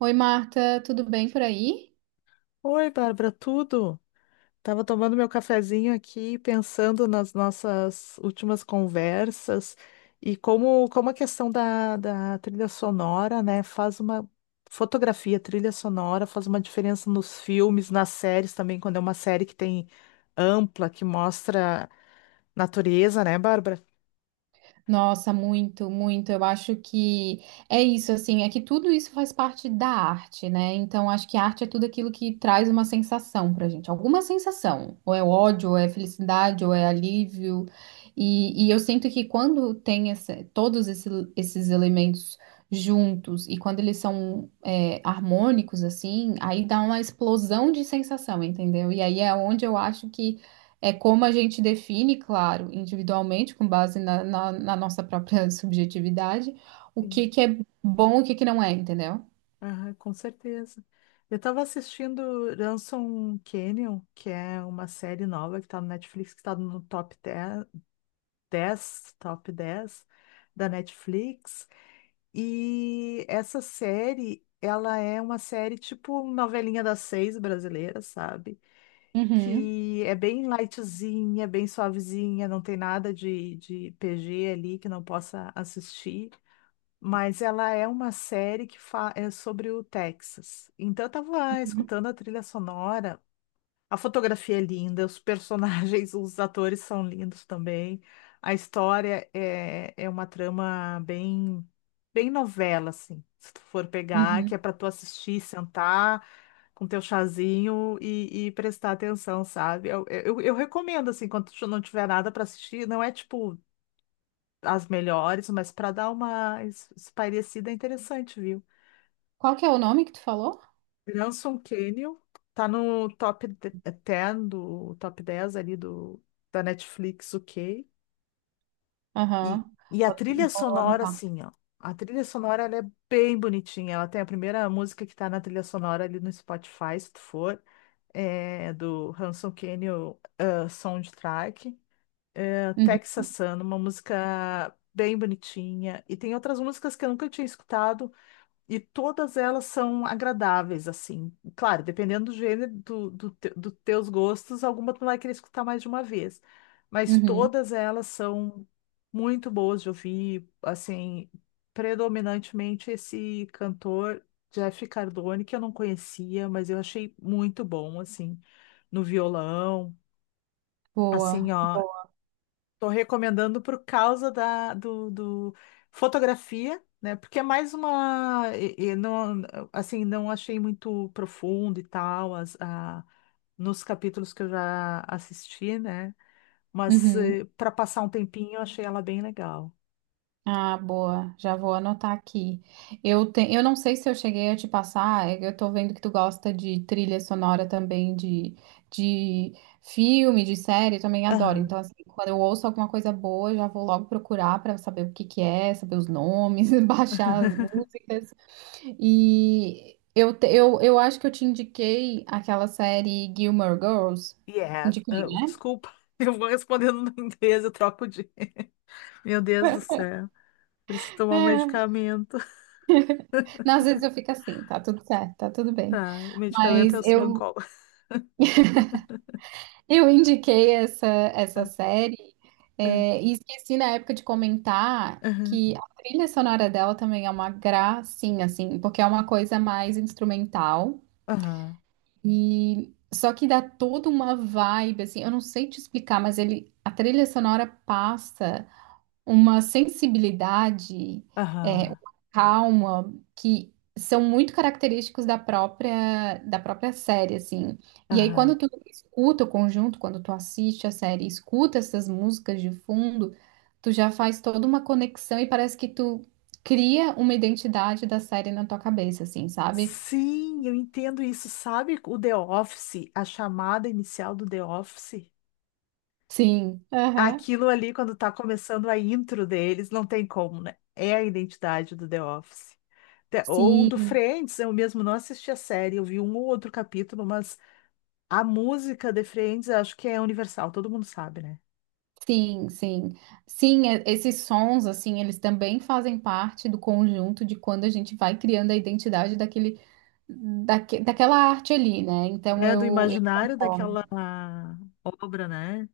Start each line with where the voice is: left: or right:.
right: Oi, Marta, tudo bem por aí?
left: Oi, Bárbara, tudo? Tava tomando meu cafezinho aqui, pensando nas nossas últimas conversas e como a questão da trilha sonora, né, faz uma fotografia, trilha sonora, faz uma diferença nos filmes, nas séries também, quando é uma série que tem ampla, que mostra natureza, né, Bárbara?
right: Nossa, muito, muito. Eu acho que é isso, assim, é que tudo isso faz parte da arte, né? Então, acho que a arte é tudo aquilo que traz uma sensação pra gente, alguma sensação. Ou é ódio, ou é felicidade, ou é alívio. E eu sinto que quando tem esses elementos juntos e quando eles são harmônicos, assim, aí dá uma explosão de sensação, entendeu? E aí é onde eu acho que é como a gente define, claro, individualmente, com base na nossa própria subjetividade, o
left: Sim.
right: que que é bom e o que que não é, entendeu?
left: Aham, com certeza. Eu estava assistindo Ransom Canyon, que é uma série nova que está no Netflix, que está no top dez da Netflix. E essa série, ela é uma série tipo novelinha das seis brasileira, sabe?
right: Uhum,
left: Que é bem lightzinha, bem suavezinha, não tem nada de PG ali que não possa assistir. Mas ela é uma série é sobre o Texas. Então eu tava
right: uhum,
left: escutando a trilha sonora. A fotografia é linda, os personagens, os atores são lindos também. A história é uma trama bem, bem novela, assim. Se tu for pegar, que é
right: uhum.
left: para tu assistir, sentar com teu chazinho e prestar atenção, sabe? Eu recomendo, assim, quando tu não tiver nada para assistir, não é tipo as melhores, mas para dar uma espairecida é interessante, viu?
right: Qual que é o nome que tu falou?
left: Branson Canyon tá no top de- 10 do top 10 ali do da Netflix, ok?
right: Aham.
left: E, e a trilha
right: Vou
left: sonora,
right: anotar.
left: assim, ó. A trilha sonora ela é bem bonitinha. Ela tem a primeira música que tá na trilha sonora ali no Spotify, se tu for, é do Ransom Canyon Soundtrack. É,
right: Uhum,
left: Texas Sun, uma música bem bonitinha. E tem outras músicas que eu nunca tinha escutado. E todas elas são agradáveis, assim. Claro, dependendo do gênero, do teus gostos, alguma tu vai querer escutar mais de uma vez. Mas
right: uhum.
left: todas elas são muito boas de ouvir, assim, predominantemente esse cantor Jeff Cardone, que eu não conhecia, mas eu achei muito bom, assim, no violão. Assim,
right: Boa,
left: ó.
right: boa.
left: Estou recomendando por causa da fotografia, né? Porque é mais uma e não assim não achei muito profundo e tal nos capítulos que eu já assisti, né? Mas
right: Uhum.
left: para passar um tempinho eu achei ela bem legal.
right: Ah, boa. Já vou anotar aqui. Eu não sei se eu cheguei a te passar, é que eu tô vendo que tu gosta de trilha sonora também, de filme, de série, eu também adoro.
left: Aham.
right: Então, assim, quando eu ouço alguma coisa boa, eu já vou logo procurar pra saber o que que é, saber os nomes, baixar as músicas. Eu acho que eu te indiquei aquela série Gilmore Girls.
left: Yes.
right: Indiquei,
left: Ah,
right: né?
left: desculpa, eu vou respondendo no inglês, eu troco de. Meu Deus do céu, preciso tomar um
right: É.
left: medicamento.
right: Não, às vezes eu fico assim, tá tudo certo, tá tudo bem.
left: Tá, o
right: Mas
left: medicamento é o
right: eu
left: Simancol.
right: Eu indiquei essa série,
left: É.
right: e esqueci na época de comentar
left: Aham.
right: que a trilha sonora dela também é uma gracinha, assim, porque é uma coisa mais instrumental.
left: Aham.
right: E só que dá toda uma vibe, assim, eu não sei te explicar, mas ele, a trilha sonora passa uma sensibilidade, uma
left: Aham.
right: calma que são muito característicos da própria série, assim. E aí quando
left: Aham.
right: tu escuta o conjunto, quando tu assiste a série, e escuta essas músicas de fundo, tu já faz toda uma conexão e parece que tu cria uma identidade da série na tua cabeça, assim, sabe?
left: Sim, eu entendo isso. Sabe o The Office, a chamada inicial do The Office?
right: Sim, aham,
left: Aquilo ali, quando tá começando a intro deles, não tem como, né? É a identidade do The Office. Ou do
right: sim.
left: Friends, eu mesmo não assisti a série, eu vi um ou outro capítulo, mas a música de Friends eu acho que é universal, todo mundo sabe, né?
right: Sim, sim. Sim, esses sons, assim, eles também fazem parte do conjunto de quando a gente vai criando a identidade daquela arte ali, né? Então
left: É do
right: eu
left: imaginário
right: concordo.
left: daquela obra, né?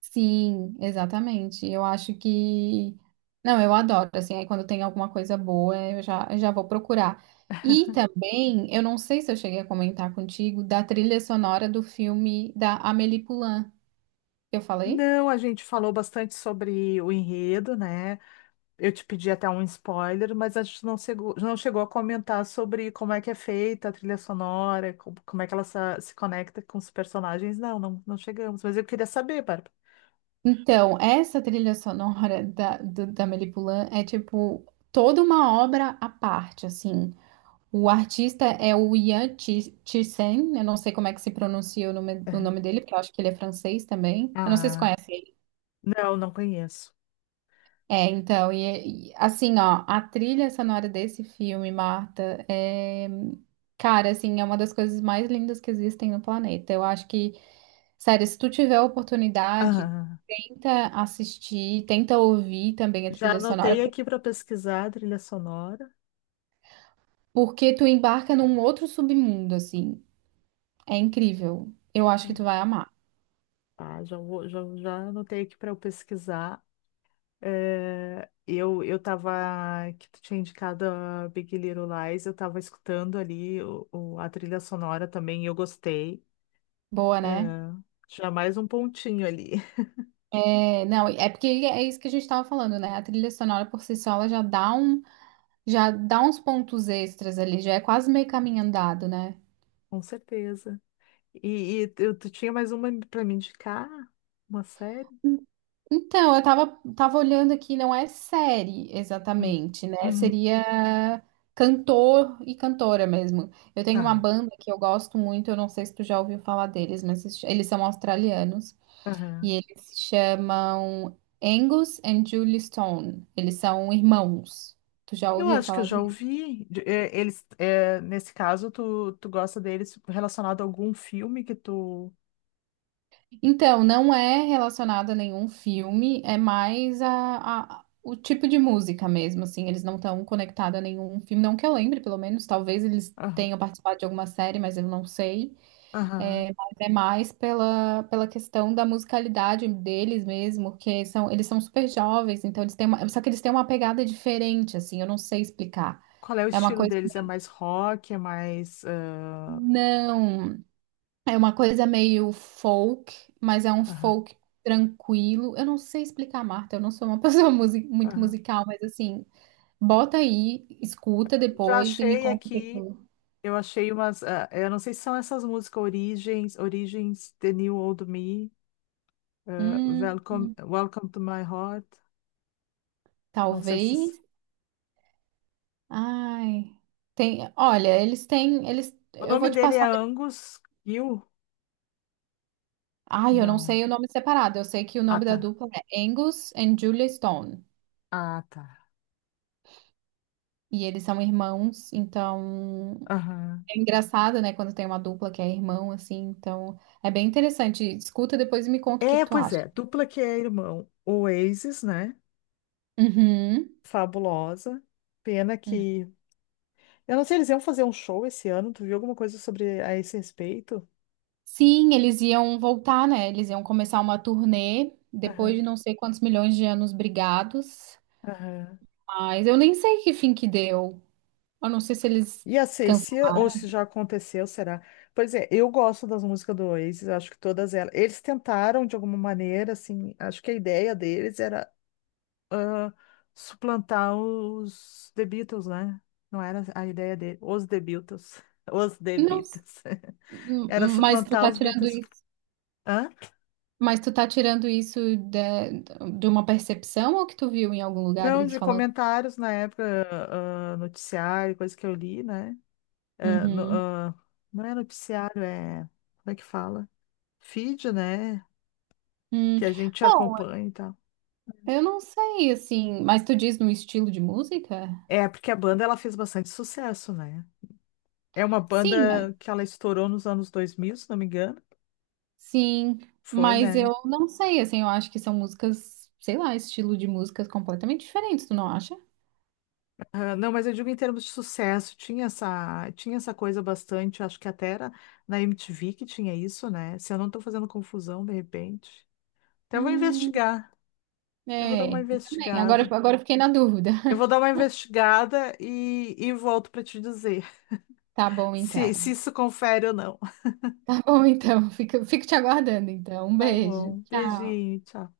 right: Sim, exatamente. Eu acho que não, eu adoro, assim, aí quando tem alguma coisa boa, eu já vou procurar. E também, eu não sei se eu cheguei a comentar contigo, da trilha sonora do filme da Amélie Poulain. Eu falei?
left: Não, a gente falou bastante sobre o enredo, né? Eu te pedi até um spoiler, mas a gente não chegou a comentar sobre como é que é feita a trilha sonora, como é que ela se conecta com os personagens. Não, não, não chegamos. Mas eu queria saber, Bárbara.
right: Então, essa trilha sonora da Melipulã é tipo toda uma obra à parte, assim. O artista é o Ian Tirsen, eu não sei como é que se pronuncia o nome dele, porque eu acho que ele é francês também. Eu não sei se
left: Ah,
right: conhece ele.
left: não, não conheço.
right: É, então, assim, ó, a trilha sonora desse filme, Marta, é, cara, assim, é uma das coisas mais lindas que existem no planeta. Eu acho que sério, se tu tiver a oportunidade,
left: Ah,
right: tenta assistir, tenta ouvir também a
left: já
right: trilha sonora,
left: anotei aqui para pesquisar a trilha sonora.
right: porque tu embarca num outro submundo, assim. É incrível. Eu acho que tu vai amar.
left: Tá, já vou, já anotei aqui para eu pesquisar. É, eu tava, que tu tinha indicado a Big Little Lies, eu tava escutando ali a trilha sonora também, e eu gostei.
right: Boa,
left: É,
right: né?
left: já mais um pontinho ali,
right: É, não, é porque é isso que a gente tava falando, né? A trilha sonora por si só, ela já dá um, já dá uns pontos extras ali, já é quase meio caminho andado, né?
left: com certeza. E tu, tinha mais uma pra me indicar? Uma série?
right: Então, tava olhando aqui, não é série
left: Hum.
right: exatamente, né?
left: Uhum.
right: Seria cantor e cantora mesmo. Eu tenho uma
left: Tá.
right: banda que eu gosto muito, eu não sei se tu já ouviu falar deles, mas se eles são australianos e
left: Aham.
right: eles se chamam Angus and Julie Stone. Eles são irmãos. Tu já
left: Eu
right: ouviu
left: acho que eu
right: falar?
left: já ouvi. É, eles, é, nesse caso, tu gosta deles relacionado a algum filme que tu.
right: Então, não é relacionado a nenhum filme, é mais o tipo de música mesmo, assim, eles não estão conectados a nenhum filme, não que eu lembre, pelo menos, talvez eles
left: Ah,
right: tenham participado de alguma série, mas eu não sei,
left: aham.
right: é, mas é mais pela questão da musicalidade deles mesmo, porque são, eles são super jovens, então eles têm uma, só que eles têm uma pegada diferente, assim, eu não sei explicar,
left: Qual é o
right: é uma
left: estilo
right: coisa,
left: deles? É mais rock? É mais. Ah,
right: não, é uma coisa meio folk, mas é um
left: aham.
right: folk tranquilo. Eu não sei explicar, Marta, eu não sou uma pessoa muito
left: Aham.
right: musical, mas assim, bota aí, escuta
left: Já
right: depois e me
left: achei
right: conta o que que
left: aqui.
right: tu-
left: Eu achei umas. Ah, eu não sei se são essas músicas Origens, Origens, The New Old Me.
right: Hum,
left: Welcome, Welcome to My Heart. Não sei se.
right: talvez. Ai, tem, olha, eles têm, eles,
left: O
right: eu
left: nome
right: vou te
left: dele é Angus Gill?
right: Ai, eu não
left: Não.
right: sei o nome separado. Eu sei que o
left: Ah,
right: nome da
left: tá.
right: dupla é Angus and Julia Stone.
left: Ah, tá.
right: E eles são irmãos, então.
left: Aham.
right: É engraçado, né, quando tem uma dupla que é irmão, assim, então é bem interessante. Escuta depois e me conta o que
left: É,
right: que tu
left: pois
right: acha.
left: é. Dupla que é irmão. Oasis, né?
right: Uhum.
left: Fabulosa. Pena
right: Uhum.
left: que. Eu não sei, eles iam fazer um show esse ano. Tu viu alguma coisa sobre a esse respeito?
right: Sim, eles iam voltar, né? Eles iam começar uma turnê depois de
left: Aham,
right: não sei quantos milhões de anos brigados.
left: aham.
right: Mas eu nem sei que fim que deu. Eu não sei se eles
left: E a
right: cansaram.
left: Cecília, ou se já aconteceu, será? Pois é, eu gosto das músicas do Oasis, acho que todas elas. Eles tentaram, de alguma maneira, assim, acho que a ideia deles era ah, suplantar os The Beatles, né? Não era a ideia dele. Os The Beatles. Os The
right: Não, s-
left: Beatles.
right: m-
left: Era
right: mas tu
left: suplantar
right: tá
left: os
right: tirando
left: Beatles.
right: isso.
left: Hã?
right: Mas tu tá tirando isso de uma percepção ou que tu viu em algum lugar
left: Não,
right: eles
left: de
right: falando?
left: comentários na época, noticiário, coisa que eu li, né? Ah,
right: Uhum.
left: não é noticiário, é. Como é que fala? Feed, né?
right: Hum.
left: Que a gente
right: Bom,
left: acompanha e tal.
right: eu não sei, assim, mas tu diz no estilo de música?
left: É, porque a banda ela fez bastante sucesso, né? É uma
right: Sim, mas,
left: banda que ela estourou nos anos 2000, se não me engano.
right: sim,
left: Foi,
right: mas
left: né?
right: eu não sei, assim, eu acho que são músicas, sei lá, estilo de músicas completamente diferentes, tu não acha?
left: Ah, não, mas eu digo em termos de sucesso, tinha essa coisa bastante, acho que até era na MTV que tinha isso, né? Se eu não tô fazendo confusão, de repente. Até vou
right: Hum,
left: investigar, eu vou dar
right: é,
left: uma
right: eu também.
left: investigada.
right: Agora eu fiquei na dúvida.
left: Eu vou dar uma investigada e volto pra te dizer
right: Tá bom,
left: se
right: então.
left: isso confere ou não.
right: Tá bom, então. Fico te aguardando, então. Um
left: Tá
right: beijo.
left: bom,
right: Tchau.
left: beijinho, tchau.